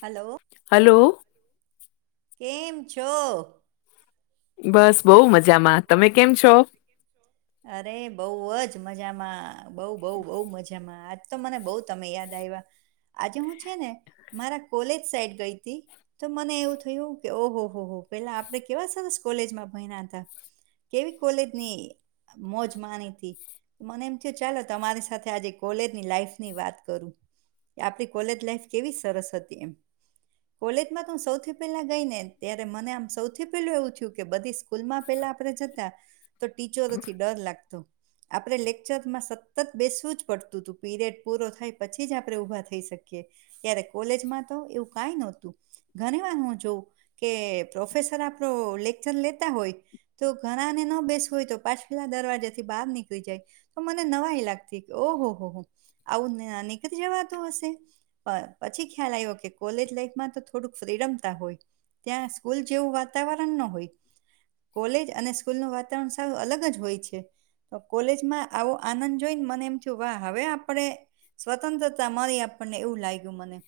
હાલો hello કેમ છો? બસ બહુ મજામાં તમે કેમ છો અરે બઉ જ મજામાં બઉ બઉ બઉ મજામાં આજ તો મને બઉ તમે યાદ આવ્યા આજે હું છે ને મારા કોલેજ સાઈડ ગઈ તી તો મને એવું થયું કે ઓહો હો હો પેલા આપડે કેવા સરસ કોલેજમાં ભયના હતા કેવી કોલેજની મોજ માની હતી મને એમ થયુ ચાલો તમારી સાથે આજે કોલેજની લાઈફ ની વાત કરું કે આપડી કોલેજ લાઈફ કેવી સરસ હતી એમ કોલેજમાં તો હું સૌથી પહેલા ગઈ ને ત્યારે મને આમ સૌથી પેલું એવું થયું કે બધી સ્કૂલ માં પેલા આપેડે જતા તો ટીચરોથી ડર લાગતો આપડે લેકચરમાં સતત બેસવું જ પડતું હતું પીરિયડ પૂરો થાય પછી જ આપડે ઊભા થઈ શકીએ ત્યારે કોલેજમાં તો એવું કઈ નહોતું ઘણી વાર હું જોઉં કે પ્રોફેસર આપડો લેક્ચર લેતા હોય તો ઘણા ને ન બેસવ હોય તો પાછ છલા દરવાજા થી બહાર નીકળી જાય તો મને નવાઈ લાગતી કે ઓહો હો હો આવું નીકળી જવાતું હશે પર પછી ખ્યાલ આયવો કે કોલેજ લાઈફમાં તો થોડુંક ફ્રીડમ તા હોય ત્યાં સ્કૂલ જેવું વાતાવરણ ન હોય કોલેજ અને સ્કૂલનું વાતાવરણ સારું અલગ હોય છે તો કોલેજમાં આવો આનંદ જોઈને મને એમ થયુ વાહ હવે આપડે સ્વતંત્રતા મરી આપણને એવું લાયગું મને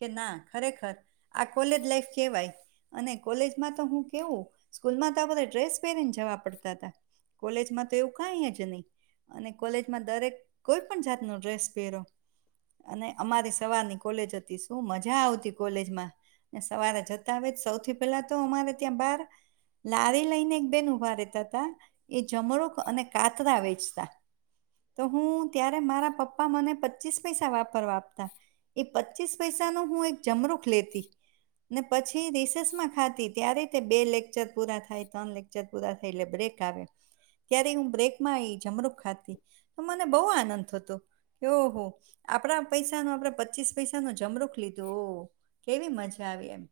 કે ના ખરેખર આ કોલેજ લાઈફ કેવાય અને કોલેજમાં તો હું કેવું સ્કૂલમાં તા બધા ડ્રેસ પહેરીને જવા પડતા હતા કોલેજમાં તો એવું કઈ જ ની અને કોલેજમાં દરેક કોઈ પણ જાત નો ડ્રેસ પહેરો અને અમારી સવારની કોલેજ હતી શું મજા આવતી કોલેજમાં સવારે જતા હોય સૌથી પહેલા તો અમારે ત્યાં બાર લારી લઈને એક બેન ઊભા રહેેતા હતા એ જમરૂક અને કાતરા વેચતા તો હું ત્યારે મારા પપ્પા મને પચીસ પૈસા વાપરવા આપતા એ પચીસ પૈસા નો હું એક જમરૂક લેતી ને પછી રિસેસમાં ખાતી ત્યારે તે બે લેકચર પૂરા થાય ત્રણ લે ચર પુરા થાય એટલે બ્રેક આવેે ત્યારે હું બ્રેકમાં આવીઈ જમરૂક ખાતી તો મને બહુ આનંદ થતો ઓહ આપડા પૈસા નો આપડા પચીસ પૈસા ન જમરૂક લીધું હો કેવી મજા આવી એમ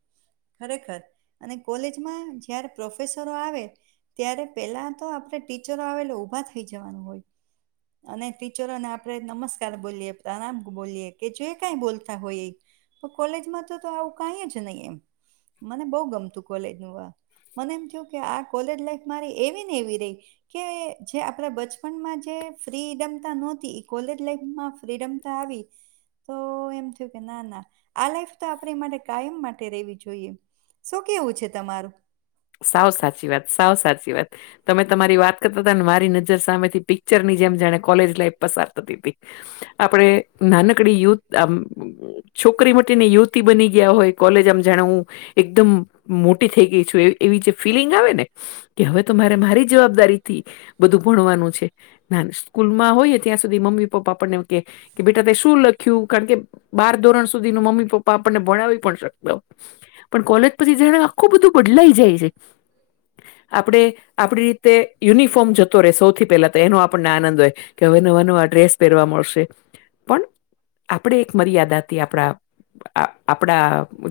ખરેખર અને કોલેજમાં જ્યારે પ્રોફેસરો આવે ત્યારે પહેલાં તો આપડે ટીચરો આવે એટલે ઉભા થઈ જવાનું હોય અને ટીચરોને આપણે નમસ્કાર બોલીએ પ્રણમ બોલીએ કે જો કઈ બોલતા હોય એ કોલેજમાં તો તો આવું કાંઈ જ નહી એમ મને બહુ ગમતું કોલેજ નું મને એમ થયું કે આ કોલેજ લાઈફ મારી એ કે એવી રહી. કે જે આપડ બચપનમાં જે ફ્રીડમ નહતી કોલેજ લાઈફમાં ફ્રીડમ તાવી તો એમ થયું કે ના ના આ લાઈફ તો આપણે એ માટે કાયમ માટે રેવી જોઈએ. શું કેવું છે તમારું. સાવ સાચી વાત સાવ સાચી વાત. તમે તમારી વાત કરતા હતા ને મારી નજર સામે થી પિક્ચર ની જેમ જાણે કોલેજ લાઈફ પસાર થતી હતી. આપડે નાનકડી યુથ આમ છોકરી માટેની યુવતી બની ગયા હોય કોલેજ આમ જાણાવું. એકદમ મોટી થઈ ગઈ છું એવી જે ફિલિંગ આવે ને કે હવે તો મારે મારી જવાબદારીથી બધું ભણવાનું છે. ના સ્કૂલમાં હોયએ ત્યાં સુધી મમ્મી પપ્પા આપણને બેટા તે શું લખ્યું. કારણ કે બાર ધોરણ સુધી ન મમ્મી પપ્પા આપણને ભણાવી પણ શકતો. પણ કોલેજ પછી જાણે આખું બધું બદલાઈ જાય છે. આપણે આપડી રીતે યુનિફોર્મ જતો રહે સૌથી પહેલા તો એનો આપણને આનંદ હોય. કે હવે નવા નવા ડ્રેસ પહેરવા મળશે પણ આપણે એક મર્યાદા હતી આપણા આપડા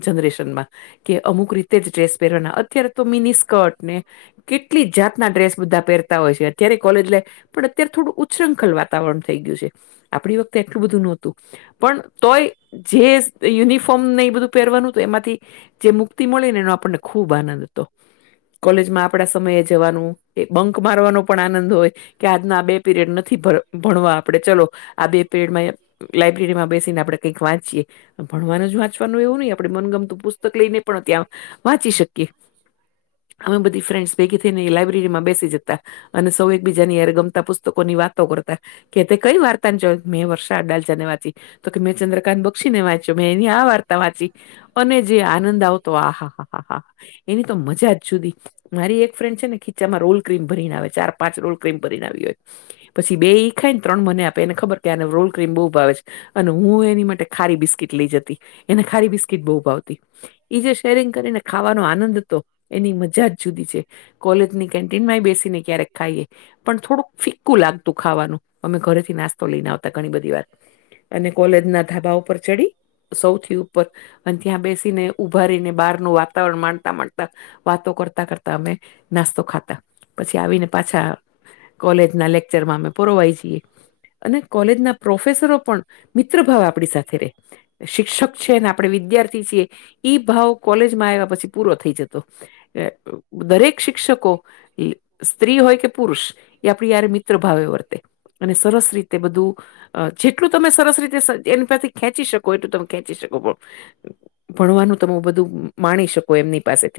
જનરેશનમાં કે અમુક રીતે જ ડ્રેસ પહેરવાના અત્યારે તો મિની સ્કર્ટ ને કેટલી જાતના ડ્રેસ બધા પહેરતા હોય છે અત્યારે કોલેજલે પણ અત્યારે થોડું ઉચ્છ્રંખલ વાતાવરણ થઈ ગયું છે આપણી વખતે એટલું બધું નહોતું. પણ તોય જે યુનિફોર્મ ને બધું પહેરવાનું હતું એમાંથી જે મુક્તિ મળે ને એનો આપણને ખુબ આનંદ હતો. કોલેજમાં આપડા સમયે જવાનું એ બંક મારવાનો પણ આનંદ હોય. કે આજના આ બે પીરિયડ નથી ભણવા આપડે ચલો આ બે પીરિયડમાં લાાઈબ્રેરીમાં બેસીને આપણે કંઈક વાંચીએ ભણવાનું જ વાંચવાનું એવું નહીિ આપણે મનગમતુંત લઈને પણ ત્યાં વાંચી શકીએ. અમે બધી ફ્રેન્સ ભેગી થઈને લાયબ્રેરી માં બેસી જતા. અને સૌ એકબીજા ની યાર ગમતા પુસ્તકો ની વાતો કરતા. કે તે કઈ વાર્તાને જો મેં વર્ષા અડાલ જને વાંચી તો કે મેં ચંદ્રકાંત બક્ષી ને વાંચ્યો મેં એની આ વાર્તા વાંચી. અને જે આનંદ આવતો આ હા હા હા હા એની તો મજા જ જુદી મારી એક ફ્રેન્ડ છે ને ખીચામાં રોલ ક્રીમ ભરીને આવે ચાર પાંચ રોલ ક્રીમ ભરીને આવી હોય. પછી બે ઈ ખાય ને ત્રણ મને આપે એને ખબર કે આને રોલ. બ ભાવે છે અને હું એની માટે ખારી બિસ્કીટ લઈ જતી એને ખારી બિસ્કીટ બહુ ભાવતી. ઈ જે શેરિંગ કરીને ખાવાનો આનંદ હતો એની મજા જ જુદી છે. કોલેજ ની કેન્ટીનમાં એ બેસીને ક્યાં ખાઈએ. પણ થોડુંક ફિકકું લાગતું ખાવાનું અમે ઘરેથી નાસ્તો લઈને આવતા ઘણી બધી વાર. અને કોલેજ ના ધાબા ઉપર ચડી સૌથી ઉપર અને ત્યાં બેશીને ને ઉભારીને બહારનું વાતાવરણ માણતા તા વાતો કરતા કરતા અમે નાસ્તો ખાતા પછી આવીને પાછા કોલેજ ના લેક્ચરમાં અમે પુરવાય છીએ. અને કોલેજના પ્રોફેસરો પણ મિત્ર ભાવ આપણી સાથે રહે. શિક્ષક છે ને આપણેે વિદ્યાર્થી છીએ ઈ ભાવ કોલેજમાં આવ્યા પછી પૂરો થઈ જતો. તો એ દરેક શિક્ષકો સ્ત્રી હોય કે પુરુષ એ આપણી ય્યારે મિત્ર ભાવે વર્તે અને સરસ રીતે બધું. જેટલું તમે સરસ રીતે એની પરથી ખેંચી શકો એટલું તમે ખેંચી શકો પણ ભણવાનું તમે બધું માણી શકો એમની પાસે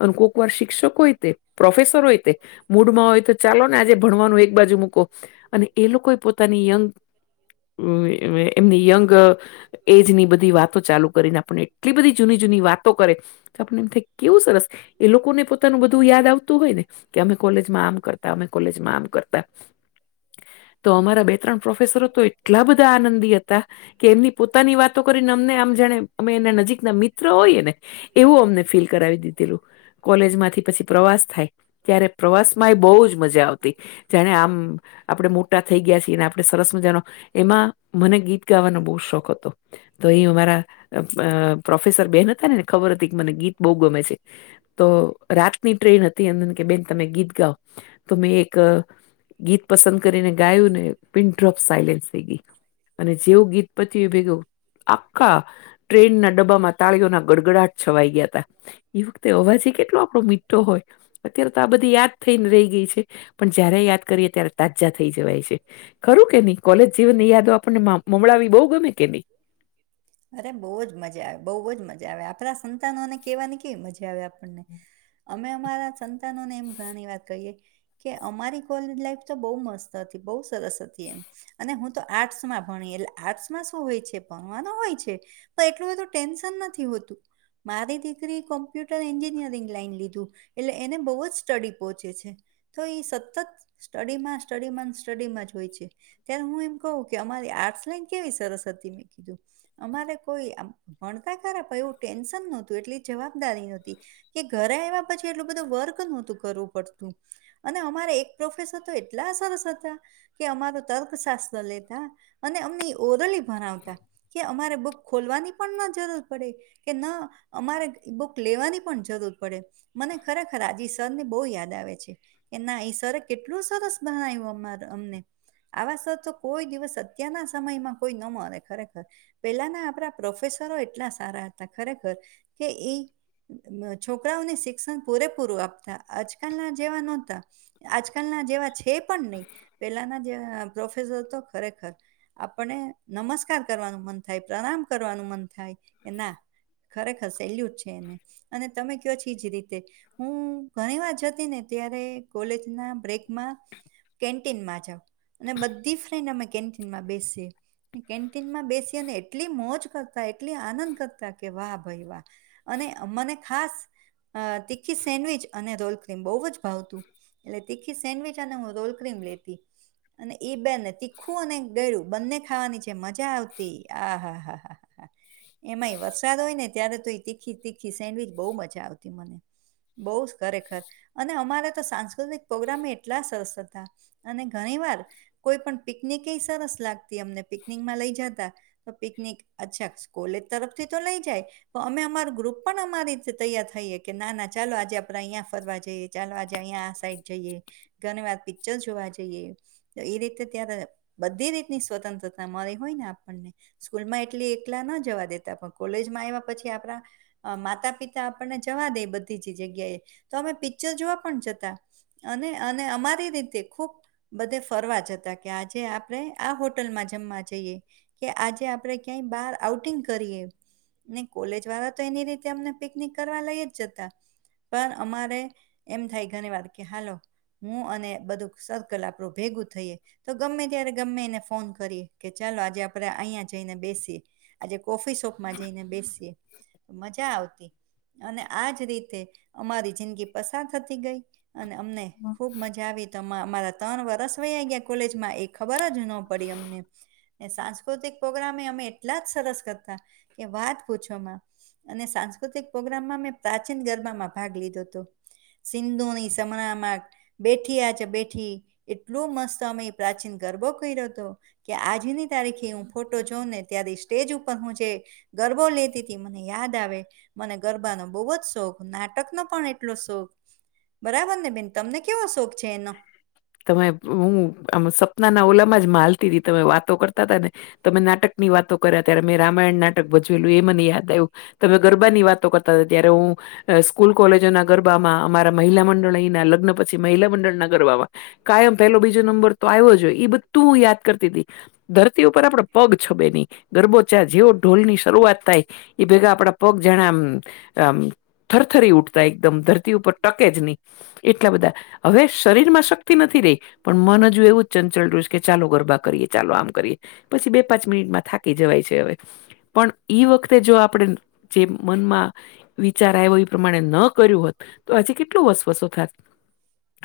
અને કોક વાર શિક્ષકો હોય તે પ્રોફેસર હોય તે મૂડમાં હોય તો ચાલો ને આજે ભણવાનું એક બાજુ મૂકો અને એ લોકોએ પોતાની યંગ એમની યંગ એજ ની બધી વાતો ચાલુ કરીને આપણે. એટલી બધી જૂની જૂની વાતો કરે તો આપને એમ થાય કેવું સરસ એ લોકોને પોતાનું બધું યાદ આવતું હોય ને કે અમે કોલેજમાં આમ કરતા અમે કોલેજમાં આમ કરતા તો અમારા બે ત્રણ પ્રોફેસરો તો એટલા બધા આનંદી હતા કે એમની પોતાની વાતો કરીને અમને આમ જાણે અમે એના નજીક ના મિત્ર હોઈએ ને એવું અમને ફીલ કરાવી દી થી પછી પ્રવાસ થાય ત્યારે પ્રવાસ માં એ બહુ જ મજા આવતી જાણે આમ આપણે મોટા થઈ ગયા છીએ અને આપણે સરસ મજાનો એમાં મને ગીત ગાવાનો બહુ શોખ હતો તો એ અમારા પ્રોફેસર બેન ખબર હતી કેમને ગીત બહુ ગમે છે તો રાતની ટ્રેન હતી એં કે બેન તમે ગીત ગાઓ તમે એક ગીત પસંદ કરીને ગાયું ને પિનડ્રોપ સાયલેન્સ થઈ ગય અને જેવું ગીત પતિયુ એ ભેગું આખા ટ્રેન ના ડબ્બામાં તાળીઓના ગડગડાટ છવાઈ ગયા હતા એ વખતે અવાજે કેટલો આપડો મીઠો હોય અત્યારે તો આ બધી યાદ થઈને રહી ગઈ છે પણ જયારે યાદ કરીએે ત્યારે તાજા થઈ જવાય છે ખરું કે નહી કોલેજ જીન ની યાદો આપણને મળાવી બહુ ગમે કે નહી અરે બહુ જ મજા આવે બહુ જ મજા આવે આપણા સંતાનોને કહેવાની કેવી મજા આવે આપણને અમે અમારા સંતાનોને એમ ઘની વાત કહીએ કે અમારી કોલેજ લાઈફ તો બહુ મસ્ત હતી બહુ સરસ હતી એમ અને હું તો આર્ટસ માં ભણી એટલે આર્ટસમાં શું હોય છે ભણવાનું હોય છે પણ એટલું બધું ટેન્શન નથી હોતું મારી દિગરી કોમ્પ્યુટર એન્જિનિયરિંગ લાઈન લીધું એટલે એને બહુ જ સ્ટડી પહોંચે છે તો એ સતત સ્ટડીમાં સ્ટડીમાં સ્ટડીમાં જ હોય છે ત્યારે હું એમ કવું કે અમારી આર્ટસ લાઈન કેવી સરસ હતી મેં કીધું અમારે કોઈ ભણતા ખરા પણ એવું ટેન્શન નહતું એટલી જવાબદારી નહોતી કે ઘરે આવ્યા પછી એટલું બધું વર્ક નહોતું કરવું પડતું અને અમારે એક પ્રોફેસર તો એટલા સરસ હતા કે અમાર તર્કશાસ્ત્ર લેતા અને અમને ઓરલી ભણાવતા કે અમારે બુક ખોલવાની પણ ના જરૂર પડે કે ના અમારે બુક લેવાની પણ જરૂર પડે મને ખરેખર આજે સર ને બહુ યાદ આવે છે કે ના એ સર કેટલું સરસ ભાડાવ્યું અમાર અમને આવા સર તો કોઈ દિવસ અત્યારના સમયમાં કોઈ ન મળે ખરેખર પેલાના આપણા પ્રોફેસરો એટલા સારા હતા ખરેખર કે એ છોકરાઓને શિક્ષણ પૂરેપૂરું આપતા આજકાલના જેવા નહોતા આજકાલના જેવા છે પણ નહી પેલાના જે પ્રોફેસર તો ખરેખર આપને નમસ્કાર કરવાનું મન થાય પ્રણામ કરવાનું મન થાય કે ના ખરેખર સેલ્યુટ છે એને અને તમે કયો છ એજ રીતે હું ઘણી વાર જતી ને ત્યારે કોલેજ ના બ્રેકમાં કેન્ટીનમાં જાાવ અને બધી કેન્ટીન મા બેસિયે કેન્ટીનમાં બેસી અને એટલી મોજ કરતા એટલી આનંદ કરતા કે વાહ ભાઈ વાહ અને મને ખાસ તીખી અ સેન્ડવીચ અને રોલ ક્રીમ બહુ જ ભાવતું એટલે તીખી સેન્ડવીચ અને હું રોલ ક્રીમ લેતી અને એ બેને તીખું અને ગયળું બંને ખાવાની જે મજા આવતી આ હા એમાંય વરસાદ હોય ને ત્યારે તો એ તીખી તીખી સેન્ડવીચ બહુ મજા આવતી મને બહુ ખરેખર અને અમારા તો સાંસ્કૃતિક પ્રોગ્રામ એટલા સરસ હતા અને ઘણી વાર કોઈ પણ પિકનિક એ સરસ લાગતી અમને પિકનિકમાં લઈ જતા તો પિકનિક અચ્છા કોલેજ તરફથી તો લઈ જાય તો અમે અમાર ગ્રુપ પણ અમારી રીતે તૈયાર થઈએ કે ના ના ચાલો આજે આપડે અહીંયા ફરવા જઈએ ચાલવા આજે અહિયા આ સાઈડ જઈએ, ઘણી વાર પિચર જોવા જઈએ તો એ રીતે ત્યારે બધી રીતની સ્વતંત્રતા મળી હોય ને આપણને સ્કૂલમાં એટલી એકલા ના જવા દેતા પણ કોલેજમાં આવ્યા પછી આપડા માતા પિતા આપણને જવા દે બધી જ જગ્યાએ તો અમે પિચર જોવા પણ જતા અને અને અમારી રીતે ખુબ બધે ફરવા જતા કે આજે આપડે આ હોટલમાં જમવા જઈએ કે આજે આપડે ક્યાંય બહાર આઉટિંગ કરીએ ને કોલેજ વાળા તો એની રીતે અમને પિકનિક કરવા લઈ જ જતા. પણ અમારે એમ થાય ઘણી વાર કે હાલો હું અને બધું સર્કલ આપણું ભેગું થઈએ. તો ગમે ત્યારે ગમે એને ફોન કરીએ, કે ચાલો આજે આપણે અહીંયા જઈને બેસીએ. આજે કોફી શોપમાં જઈને બેસીએ, મજા આવતી. અને આજ રીતે અમારી જિંદગી પસાર થતી ગઈ અને અમને હ ખૂબ મજા આવી તો અમા અમારા ત્રણ વરસ વયા ગયા. કોલેજમાં એ ખબર જ ન પડી અમને. ને સાંસ્કૃતિક પ્રોગ્રામે અમે એટલા જ સરસ કરતા કે વાત પૂછોમાં. અને સાંસ્કૃતિક પ્રોગ્રામમાં મેં પ્રાચીન ગરબામાં ભાગ લીધો તો. સિંધુની સમણા માં બેઠી આ છે બેઠી, એટલું મસ્ત તમે પ્રાચીન ગરબો કયરો તો. કે આજની તારીખે હું ફોટો જોઉં ને ત્યારે સ્ટેજ ઉપર હું જે ગરબો લેતી તી મને યાદ આવે. મને ગરબાનો બહુ જ શોખ, નાટકનો પણ એટલો જ શોખ. બરાબર ને બેન? તમને કેવો શોખ છે એનો? તમે હું આમ સપના ના ઓલામાં જ માં હાલતી તી તમે વાતો કરતા તા ને. તમે નાટક ની વાતો કર્યા ત્યારે મેં રામાયણ નાટક ભજવેલું એ મને યાદ આયવું. તમે ગરબા ની વાતો કરતા તા ત્યારે હું અહ સ્કૂલ, કોલેજો ના ગરબામાં અમારા મહિલા મંડળ અહીંના લગ્ન પછી મહિલા મંડળના ગરબામાં. કાયમ પેલો, બીજો નંબર તો આયવો જ હોય એ બધું હું યાદ કરતી તી. ધરતી ઉપર આપડો પગ છબે નહીં, ગરબો ચા જેવો ઢોલ ની શરૂઆત થાય. ઈ ભેગા આપડા પગ જાણે આમ-આમ થરથરી ઉઠતા એકદમ ધરતી ઉપર ટકે જ નહી, એટલા બધા, હવે શરીરમાં શક નથી રહી, પણ મન જો એવું જ ચંચલ રું છે કે ચાલો ગરબા કરીએ ચાલો આમ કરીએ. પછી બે પાંચ મિનિટમાં થાકી જવાય છે હવે. પણ ઈ વખતે જો આપણે જે મનમાં વિચાર આવ્યો એ પ્રમાણે ન કર્યું હોત, તો આજે કેટલું વસવસો થાય.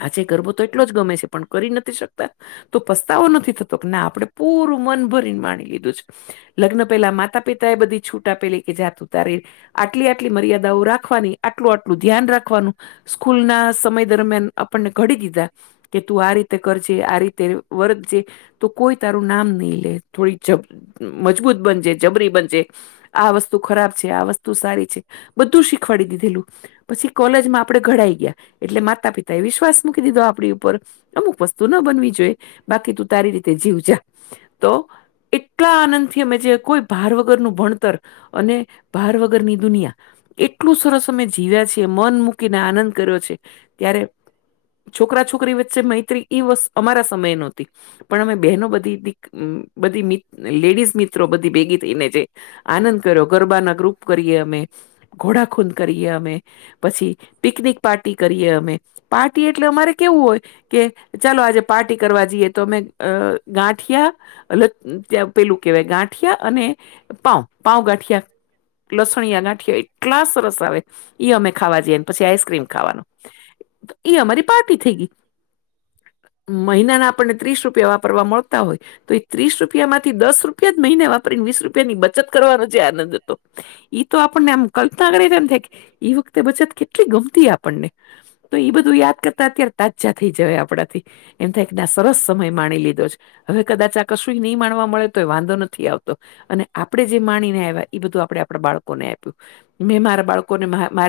આજે ગરબો તો એટલો જ ગમે છે પણ કરી નથી શકતા. તો પસ્તાવો નથી થતો કે ના આપડણે પૂરું મન ભરીને માણી લીધું છે. લગ્ન પેલા માતા પિતા એ બધી છૂટ આપ પેલી કે જાતું તારી આટલી આટલી મર્યાદાઓ રાખવાની આટલું આટલું ધ્યાન રાખવાનું. સ્કૂલ ના સમય દરમિયાન આપણને ઘડી દીધા. તે તું આ રીતે કરજે આ રીતે વરત જે. તો કોઈ તારું નામ નહી લે થોડી જ મજબૂત બનજ જબરી બનજ. આ વસ્તુ ખરાબ છે આ વસ્તુ સારી છે, બધું શીખવાડી દીધેલું. પછી કોલેજમાં આપડે ઘડાઈ ગયા એટલે માતા પિતા એ વિશ્વાસ મૂકી દીધો આપ ઉપર અમુક વસ્તુ ના બનવી જોઈએ બાકી તું તારી રીતે જીવ જા. તો એ એટલા આનંદ થી અમે જે કોઈ ભાર વગર નું ભણતર, અને ભાર વગર ની દુનિયા, એટલું સરસ અમે જીવ્યા છીએ મન મૂકીને આનંદ કર્યો છે, ત્યારે છોકરા છોકરી વચ્ચે મૈત્રી વ અમારા સમયે નહોતી. પણ અમે બહેનો બધી દી બધી લેડીઝ મિત્રો બધી ભેગી થઈને છે આનંદ કર્યો ગરબાના ગ્રુપ કરીએ અમે ઘોડાખૂલ કરીએ અમે પછી પિકનિક પાર્ટી કરીએ અમે પાર્ટી એ ટલે અમારે કેવું ઓય કે ચાલો આજે પાર્ટી કરવા જીએ તો મે અ-અ-અ ગાંઠિયા એલેટ ત્યાં પેલું કહેવાય ગાંઠિયા અને પાઉ. પાઉ ગાંઠિયા લસણિયા ગાંઠ થ્યય એટલા સરસ આવે ઈ અમે ખાવા જીએ પછી આઈસક્રીમ ખાવાનું ઈ અમારી પાર્ટી થેય ગીઈ મહિનાના આપણને ત્રીસ રૂપિયા વાપરવા મળતા હોય ત્રી-ત્રીસ રૂપિયા માંથી દસ રૂપિયા જ મહિને વાપરી વીસ રૂપિયા ની બચત કરવાનો જે આનંદ અતો ઈ તો આપ પણને આમ કલ્પના કરે તો આમ થાઈ ઈવખતે બચત કેટલી ગમતી આપણને તો ઈ બધું ઈ તા અત્યારે તાજ્જા થઈ જવે આપડાથી એમ થાય કદાસ સરસ સમય માણી લીધો છ. હવે કદાચ આ કશુંહી ની માણવા મળે તો વાંધો નથી આવતો. અને આપડે જે માનીને આયવા ઈ બધું આપડે આપડા બાળકોને આયપુ મેં મારા બાળકોને મા-મારી